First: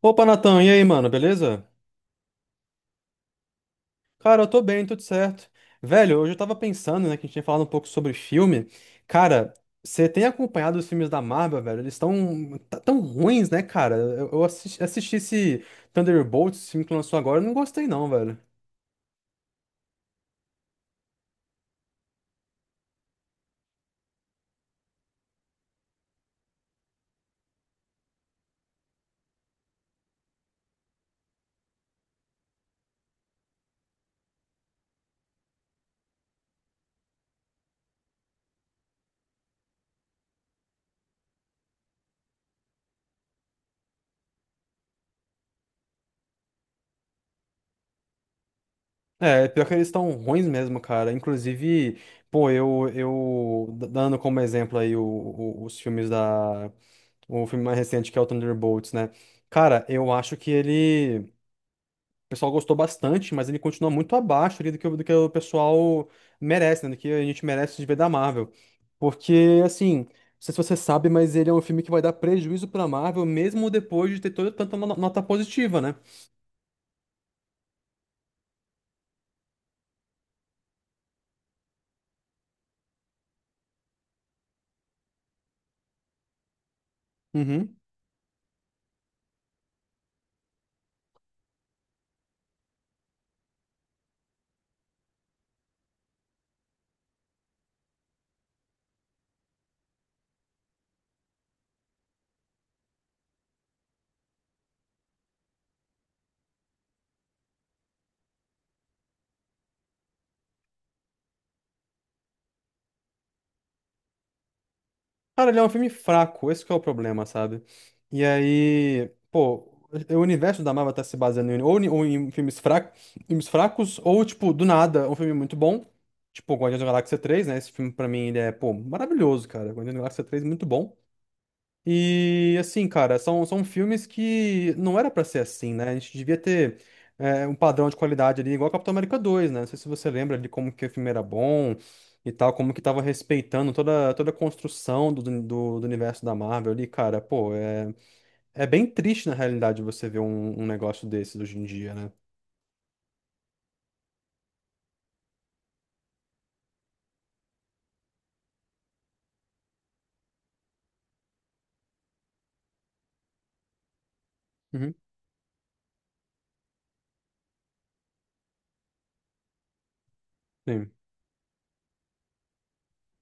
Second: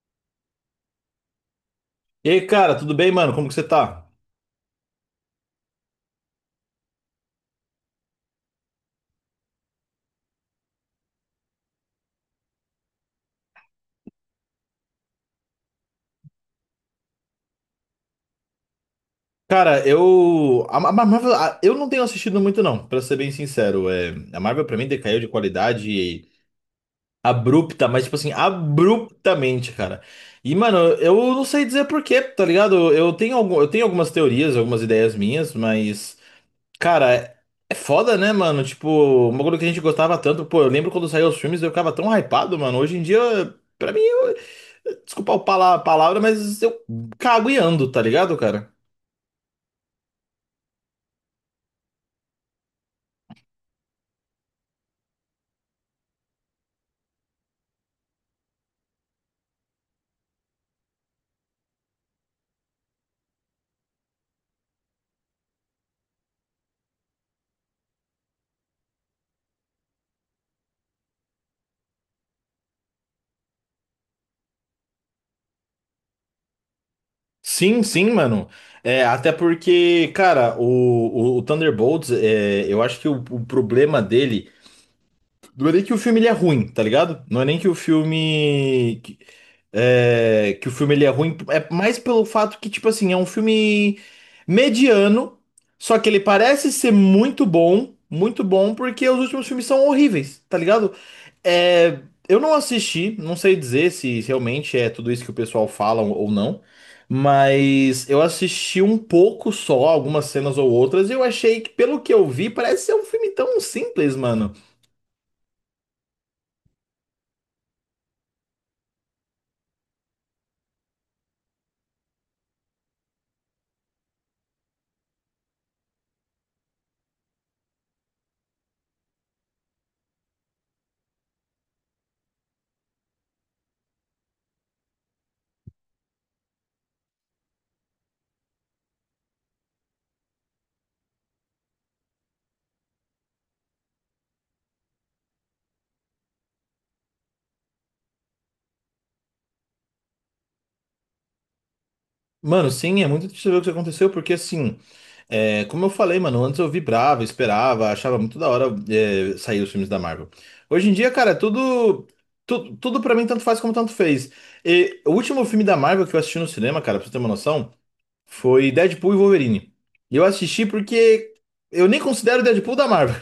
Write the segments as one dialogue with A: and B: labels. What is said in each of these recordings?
A: Opa, Natan, e aí, mano, beleza?
B: E aí, cara, tudo bem, mano? Como que você tá?
A: Cara, eu tô bem, tudo certo. Velho, hoje eu tava pensando, né, que a gente tinha falado um pouco sobre filme. Cara, você tem acompanhado os filmes da Marvel, velho? Eles estão tão ruins, né, cara? Eu assisti, assisti esse Thunderbolts, esse filme que lançou agora, eu não gostei não, velho.
B: A Marvel. Eu não tenho assistido muito, não, pra ser bem sincero. A Marvel, pra mim, decaiu de qualidade abrupta, mas, tipo assim, abruptamente, cara. E, mano, eu não sei dizer por quê, tá ligado? Eu tenho algumas teorias, algumas ideias minhas, mas. Cara, é, é foda, né, mano? Tipo, uma coisa que a gente gostava tanto. Pô, eu lembro quando saiu os filmes, eu ficava tão hypado, mano. Hoje em dia, pra mim, desculpa o pala- palavra, mas eu cago e ando, tá ligado, cara?
A: É, pior que eles estão ruins mesmo, cara. Inclusive, pô, eu, dando como exemplo aí os filmes da... O filme mais recente que é o Thunderbolts, né? Cara, eu acho que ele. O pessoal gostou bastante, mas ele continua muito abaixo ali do que, do que o pessoal merece, né? Do que a gente merece de ver da Marvel. Porque, assim, não sei se você sabe, mas ele é um filme que vai dar prejuízo pra Marvel, mesmo depois de ter toda tanta nota positiva, né?
B: Sim, sim, mano. É, até porque, cara, o Thunderbolts, é, eu acho que o problema dele não é nem que o filme ele é ruim, tá ligado? Não é nem que o
A: Uhum.
B: filme. Que o filme ele é ruim, é mais pelo fato que, tipo assim, é um filme mediano, só que ele parece ser muito bom, porque os últimos filmes são horríveis, tá ligado? É, eu não assisti, não sei dizer se realmente é tudo isso que o pessoal fala ou não, mas eu assisti um pouco só, algumas cenas ou outras, e eu achei que, pelo que eu vi, parece ser um filme tão simples, mano.
A: Cara, ele é um filme fraco, esse que é o problema, sabe? E aí, pô, o universo da Marvel tá se baseando em, ou, em, ou em filmes fracos, ou, tipo, do nada, um filme muito bom. Tipo, Guardiões da Galáxia 3, né? Esse filme, pra mim, ele é, pô, maravilhoso, cara. Guardiões da Galáxia 3, muito bom. E assim, cara, são, são filmes que não era pra ser assim, né? A gente devia ter é, um padrão de qualidade ali, igual Capitão América dois né? Não sei se você lembra ali como que o filme era bom e tal, como que tava respeitando toda, toda a construção do universo da Marvel ali, cara. Pô, é, é bem triste na realidade você ver um, um negócio desses hoje em dia, né?
B: Mano, sim, é muito triste ver o que aconteceu, porque assim, é, como eu falei, mano, antes eu vibrava, esperava, achava muito da hora, é, sair os filmes da Marvel. Hoje em dia, cara, tudo. Tudo, tudo pra mim tanto faz como tanto fez.
A: Uhum,
B: E o último filme da Marvel que eu assisti no cinema, cara, pra você ter uma noção. Foi Deadpool e Wolverine. E eu assisti
A: sim.
B: porque eu nem considero Deadpool da Marvel.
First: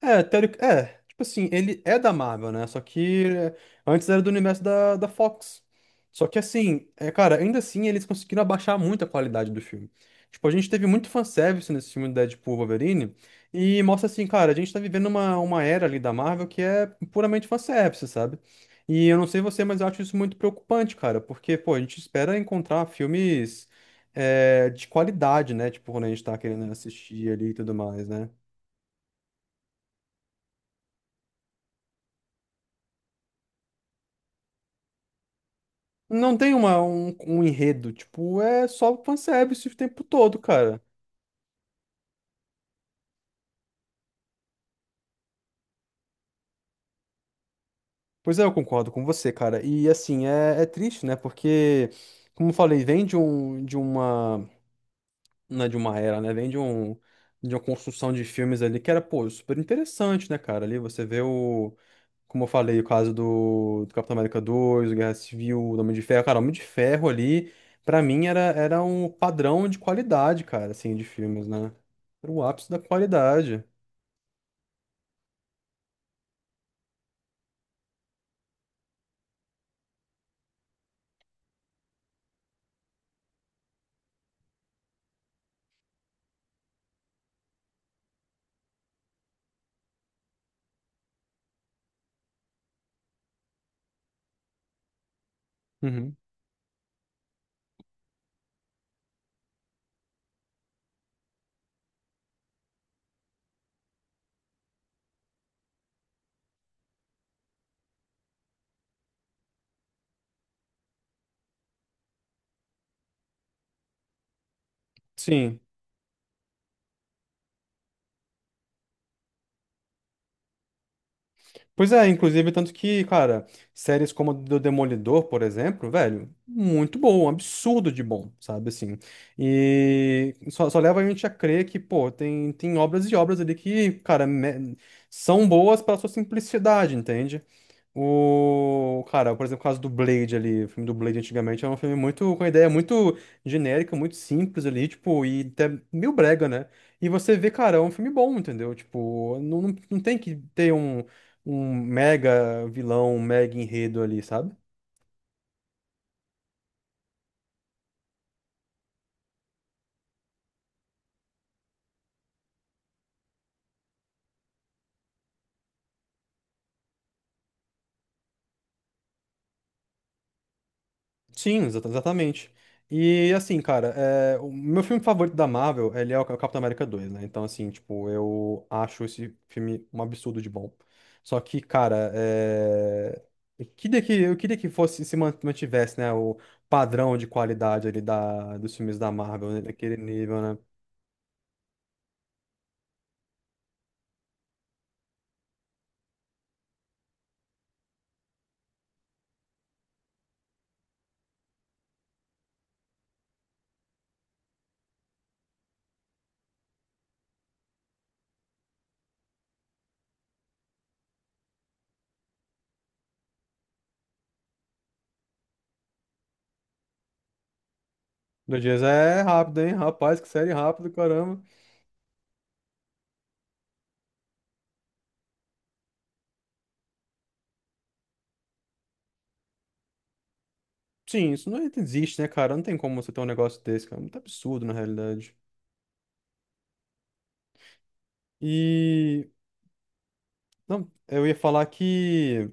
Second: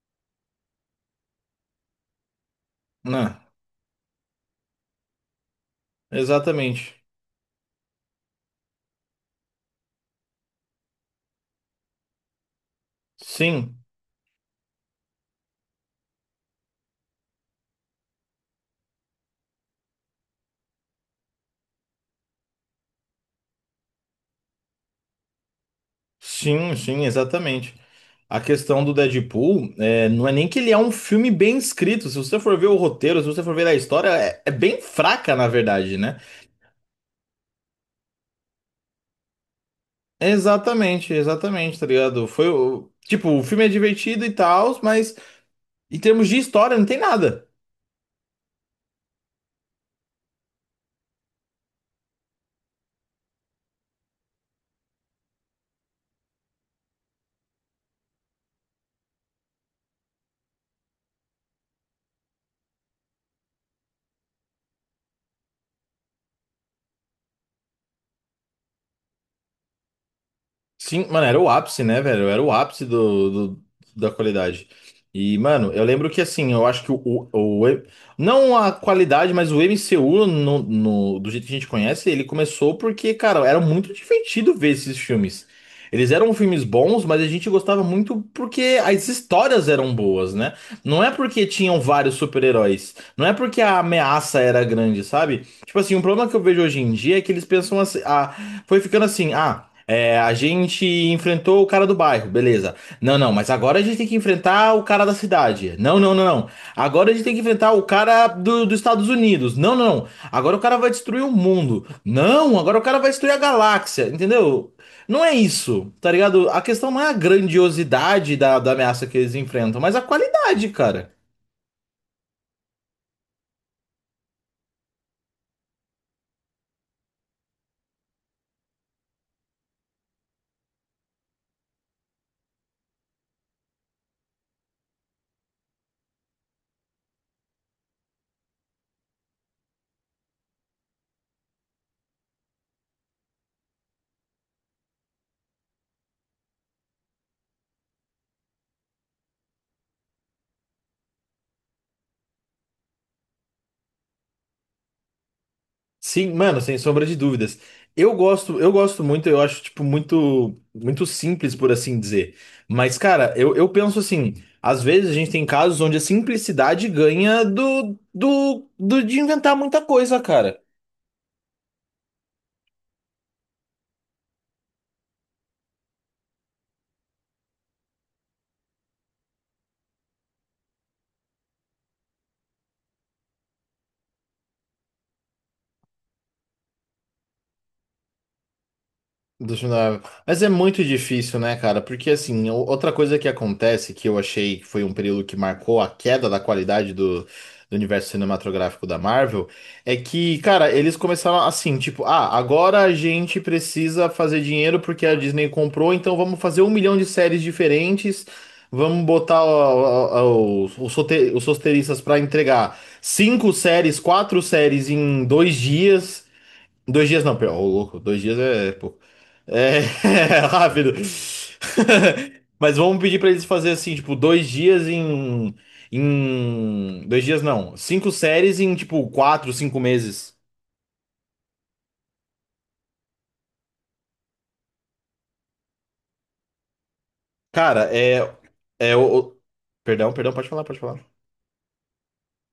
A: É, teoric... é, tipo assim, ele é da Marvel, né? Só que
B: Não,
A: é, antes era do universo da, da Fox. Só que assim,
B: exatamente.
A: é, cara, ainda assim eles conseguiram abaixar muito a qualidade do filme. Tipo, a gente teve muito fanservice nesse filme do Deadpool Wolverine e
B: Sim,
A: mostra assim, cara, a gente tá vivendo uma era ali da Marvel que é puramente fanservice, sabe? E eu não sei você, mas eu acho isso muito preocupante, cara, porque, pô, a gente espera encontrar filmes é, de qualidade, né? Tipo, quando a gente tá querendo
B: sim,
A: assistir ali e tudo
B: exatamente.
A: mais, né?
B: A questão do Deadpool é, não é nem que ele é um filme bem escrito. Se você for ver o roteiro, se você for ver a história, é, é bem fraca, na verdade, né?
A: Não tem uma, um enredo, tipo, é só fanservice o tempo todo, cara.
B: Exatamente, exatamente, tá ligado? Foi o. Tipo, o filme é divertido e tal, mas em termos de história não tem nada.
A: Pois é, eu concordo com você, cara. E assim, é, é triste, né? Porque, como eu falei, vem de um, de uma, não é de uma era, né? Vem de um, de uma construção de filmes ali que era, pô, super interessante, né, cara? Ali você vê o, como eu falei, o caso do, do Capitão América dois o Guerra Civil, o Homem de Ferro. Cara, o Homem de Ferro ali, pra mim, era, era um padrão de qualidade, cara, assim, de
B: Sim, mano, era
A: filmes,
B: o
A: né?
B: ápice, né, velho?
A: Era o
B: Era o
A: ápice da
B: ápice
A: qualidade.
B: do- da qualidade. E, mano, eu lembro que, assim, eu acho que o, o- não a qualidade, mas o MCU, do jeito que a gente conhece, ele começou porque, cara, era muito divertido ver esses filmes. Eles eram filmes bons, mas a gente gostava muito porque as histórias eram boas, né? Não é porque tinham vários super-heróis. Não é porque a ameaça era grande, sabe? Tipo assim, um
A: Uhum.
B: problema que eu vejo hoje em dia é que eles pensam assim, ah, foi ficando assim, ah. É, a gente enfrentou o cara do bairro, beleza. Não, não, mas agora a gente tem que enfrentar o cara da cidade. Não, não, não, não. Agora a gente tem que enfrentar o cara dos Estados Unidos. Não, não, não. Agora o cara vai destruir o mundo. Não, agora o cara vai destruir a galáxia, entendeu? Não é
A: Sim.
B: isso, tá ligado? A questão não é a grandiosidade da ameaça que eles enfrentam, mas a qualidade, cara.
A: Pois é, inclusive, tanto que, cara, séries como a do Demolidor, por exemplo, velho, muito bom, um absurdo de bom, sabe, assim. E só, só leva a gente a crer que, pô, tem, tem obras e obras ali que, cara, são boas pela sua simplicidade, entende? O. Cara, por exemplo, o caso do Blade ali. O filme do Blade antigamente era um filme muito. Com uma ideia muito genérica, muito simples ali, tipo, e até meio brega, né? E você vê, cara, é um filme bom, entendeu? Tipo, não tem que ter um, um mega vilão, um mega enredo ali, sabe?
B: Sim, mano, sem sombra de dúvidas. Eu gosto muito, eu acho, tipo, muito, muito simples, por assim dizer. Mas, cara, eu penso assim, às vezes a gente tem casos onde a simplicidade ganha do de inventar muita coisa, cara.
A: Sim, exatamente. E assim, cara, é, o meu filme favorito da Marvel, ele é o Capitão América dois né? Então, assim, tipo, eu acho esse filme um absurdo de bom. Só que, cara, é... eu queria que fosse, se man- mantivesse, né, o padrão de qualidade ali da, dos filmes da Marvel, né? Daquele
B: Questionável.
A: nível,
B: Mas é
A: né?
B: muito difícil, né, cara? Porque, assim, o- outra coisa que acontece, que eu achei que foi um período que marcou a queda da qualidade do universo cinematográfico da Marvel, é que, cara, eles começaram assim, tipo, ah, agora a gente precisa fazer dinheiro porque a Disney comprou, então vamos fazer um milhão de séries diferentes, vamos botar ó, os rote- os roteiristas pra entregar cinco séries, quatro séries em dois dias. Dois dias não, pera, ô louco, dois dias
A: Dois
B: é
A: dias
B: pouco.
A: é rápido, hein?
B: É,
A: Rapaz, que série rápida,
B: rápido.
A: caramba.
B: Mas vamos pedir pra eles fazer assim, tipo, dois dias em, em, dois dias não, cinco séries em tipo quatro, cinco meses.
A: Sim, isso não existe, né, cara? Não tem como você ter um negócio desse, cara. É muito absurdo, na realidade.
B: Cara, é, é
A: E
B: perdão, perdão, pode falar, pode
A: não,
B: falar.
A: eu ia falar que.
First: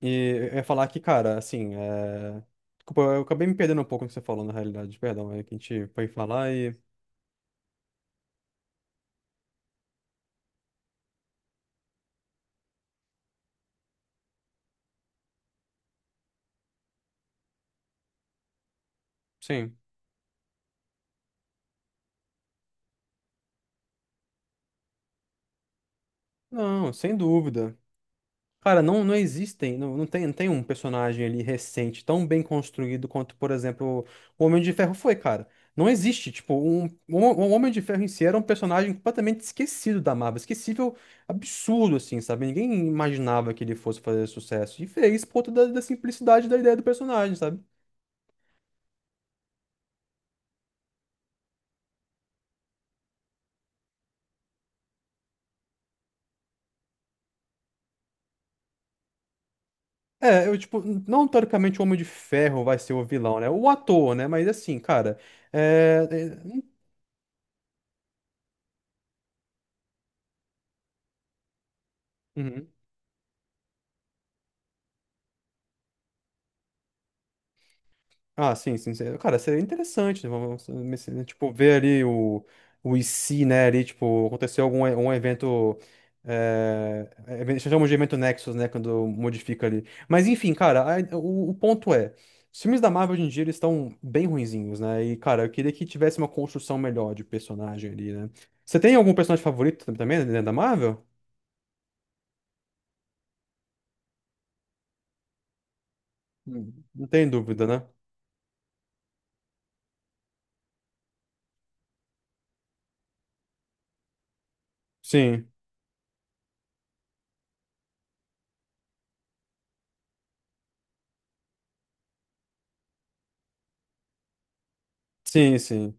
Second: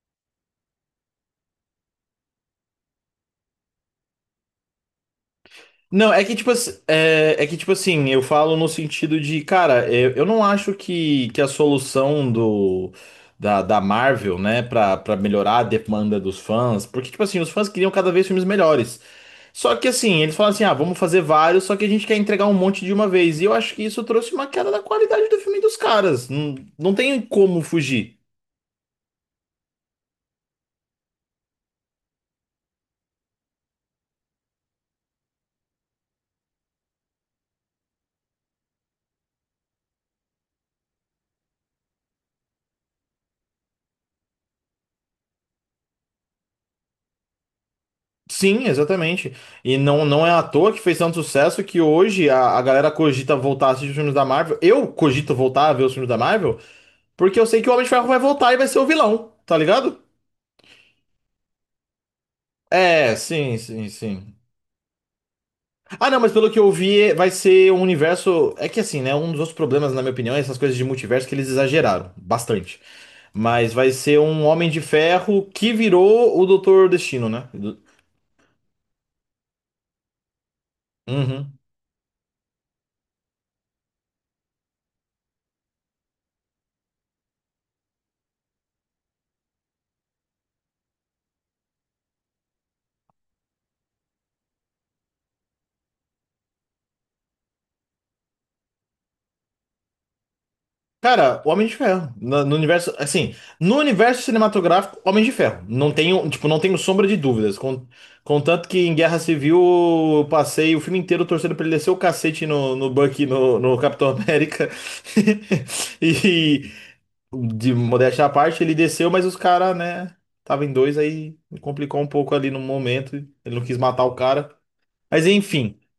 A: Eu ia falar que, cara, assim. É... Desculpa, eu acabei me perdendo um pouco no que você falou, na realidade. Perdão, é que a gente foi
B: Não, é que tipo,
A: falar e.
B: ass- é, é que, tipo assim, eu falo no sentido de, cara, é, eu não acho que a solução da Marvel, né, pra melhorar a demanda dos fãs, porque, tipo assim, os fãs queriam cada vez filmes melhores. Só
A: Sim.
B: que assim, eles falam assim, ah, vamos fazer vários, só que a gente quer entregar um monte de uma vez. E eu acho que isso trouxe uma queda da qualidade do filme dos caras. Não,
A: Não,
B: não
A: sem
B: tem como
A: dúvida.
B: fugir.
A: Cara, não, não existem, não, não tem, não tem um personagem ali recente tão bem construído quanto, por exemplo, o Homem de Ferro foi, cara. Não existe, tipo, um, o Homem de Ferro em si era um personagem completamente esquecido da Marvel, esquecível, absurdo, assim, sabe? Ninguém imaginava que ele fosse fazer sucesso. E fez por conta da, da simplicidade da ideia do personagem, sabe?
B: Sim, exatamente. E não, não é à toa que fez tanto sucesso que hoje a galera cogita voltar a assistir os filmes da Marvel. Eu cogito voltar a ver os filmes da Marvel, porque eu sei que o Homem de Ferro vai voltar e vai ser o vilão, tá ligado?
A: É, eu, tipo, não teoricamente o Homem de Ferro vai ser o
B: É,
A: vilão, né?
B: sim,
A: O
B: sim,
A: ator, né?
B: sim.
A: Mas assim, cara, é...
B: Ah, não, mas pelo que eu vi, é, vai ser um universo. É que assim, né? Um dos outros problemas, na minha opinião, é essas coisas de multiverso que eles exageraram
A: Uhum.
B: bastante. Mas vai ser um Homem de Ferro que virou o Doutor Destino, né?
A: Ah, sim, sim, sim. Cara, seria interessante, né? Vamos, vamos, assim, tipo,
B: Uhum.
A: ver ali o IC, né? Ali, tipo, aconteceu algum um evento. É, chamamos de evento Nexus, né? Quando modifica ali. Mas enfim, cara, o ponto é: os filmes da Marvel hoje em dia eles estão bem ruinzinhos, né? E, cara, eu queria que tivesse uma construção melhor de personagem ali, né? Você tem algum personagem favorito também, né, da Marvel?
B: Cara, Homem de Ferro. No universo, assim, no universo cinematográfico, Homem de Ferro. Não tenho, tipo, não
A: Hum.
B: tenho
A: Não
B: sombra de
A: tem
B: dúvidas.
A: dúvida,
B: Con-
A: né?
B: Contanto que em Guerra Civil eu passei o filme inteiro torcendo pra ele descer o cacete no Bucky, no Capitão América.
A: Sim,
B: E, de modéstia à parte, ele desceu, mas os caras, né, tava em dois, aí complicou um pouco ali no momento. Ele não quis matar o cara. Mas
A: sim,
B: enfim.
A: sim.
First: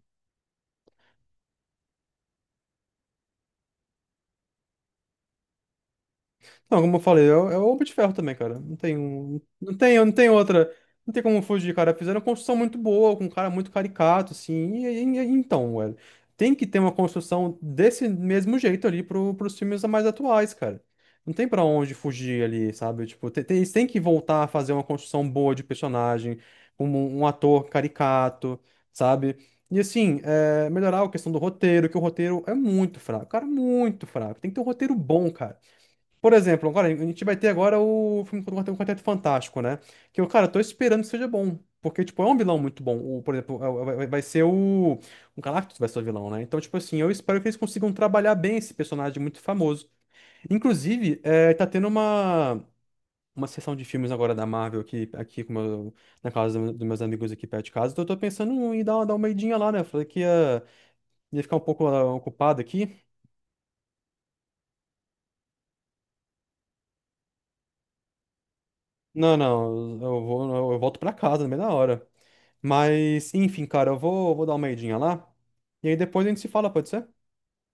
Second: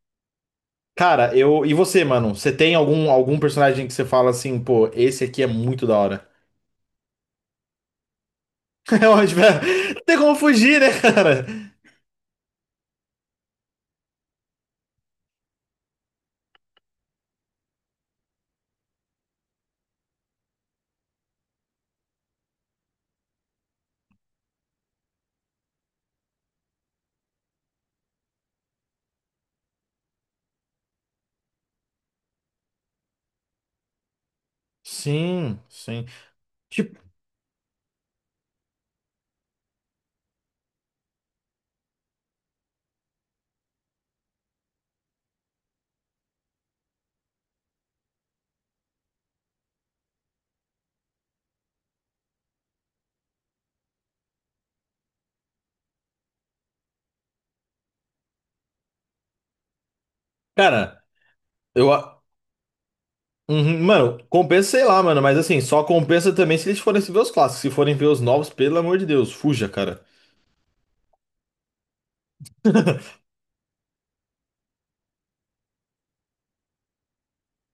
B: Cara, eu. E você, mano? Você tem algum, algum personagem que você fala assim, pô, esse aqui é muito da hora?
A: Não, como eu falei, é, o é o Homem de Ferro também, cara. Não tem
B: É
A: um,
B: ótimo,
A: não
B: é.
A: tem,
B: Não
A: não
B: tem
A: tem
B: como
A: outra,
B: fugir, né,
A: não tem como
B: cara?
A: fugir, cara. Fizeram uma construção muito boa, com um cara muito caricato, assim. Então, velho, tem que ter uma construção desse mesmo jeito ali pro, pros filmes mais atuais, cara. Não tem pra onde fugir ali, sabe? Tipo, tem, tem, eles têm que voltar a fazer uma construção boa de personagem, como um ator caricato, sabe? E assim, é, melhorar a questão do roteiro, que o roteiro é muito fraco, cara, muito fraco. Tem que ter um roteiro bom, cara.
B: Sim, sim.
A: Por exemplo, agora, a
B: Tipo,
A: gente vai ter agora o filme do Quarteto Fantástico, né? Que eu, cara, eu tô esperando que seja bom. Porque, tipo, é um vilão muito bom. O, por exemplo, é vai ser o Galactus vai ser o vilão, né? Então, tipo assim, eu espero que eles consigam trabalhar bem esse personagem muito famoso. Inclusive, é, tá tendo uma sessão de filmes agora da Marvel aqui, aqui com na casa dos meus amigos aqui perto de casa. Então, eu tô pensando em dar, dar uma idinha lá, né? Eu falei que ia,
B: cara,
A: ia ficar um pouco
B: eu.
A: ah,
B: A-
A: ocupado aqui.
B: Uhum, mano, compensa, sei lá, mano, mas assim, só compensa também se eles forem ver os clássicos. Se forem ver os novos, pelo amor de Deus,
A: Não,
B: fuja,
A: não,
B: cara.
A: eu vou, eu volto pra casa, no meio da hora. Mas, enfim, cara, eu vou, vou dar uma idinha lá. E aí depois a gente se fala, pode ser?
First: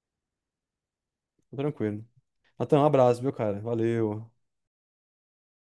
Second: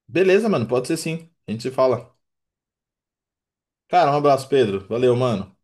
B: Beleza, mano, pode ser sim. A
A: Tô
B: gente se
A: tranquilo.
B: fala.
A: Natan, um abraço, viu, cara?
B: Cara, um
A: Valeu.
B: abraço, Pedro. Valeu, mano.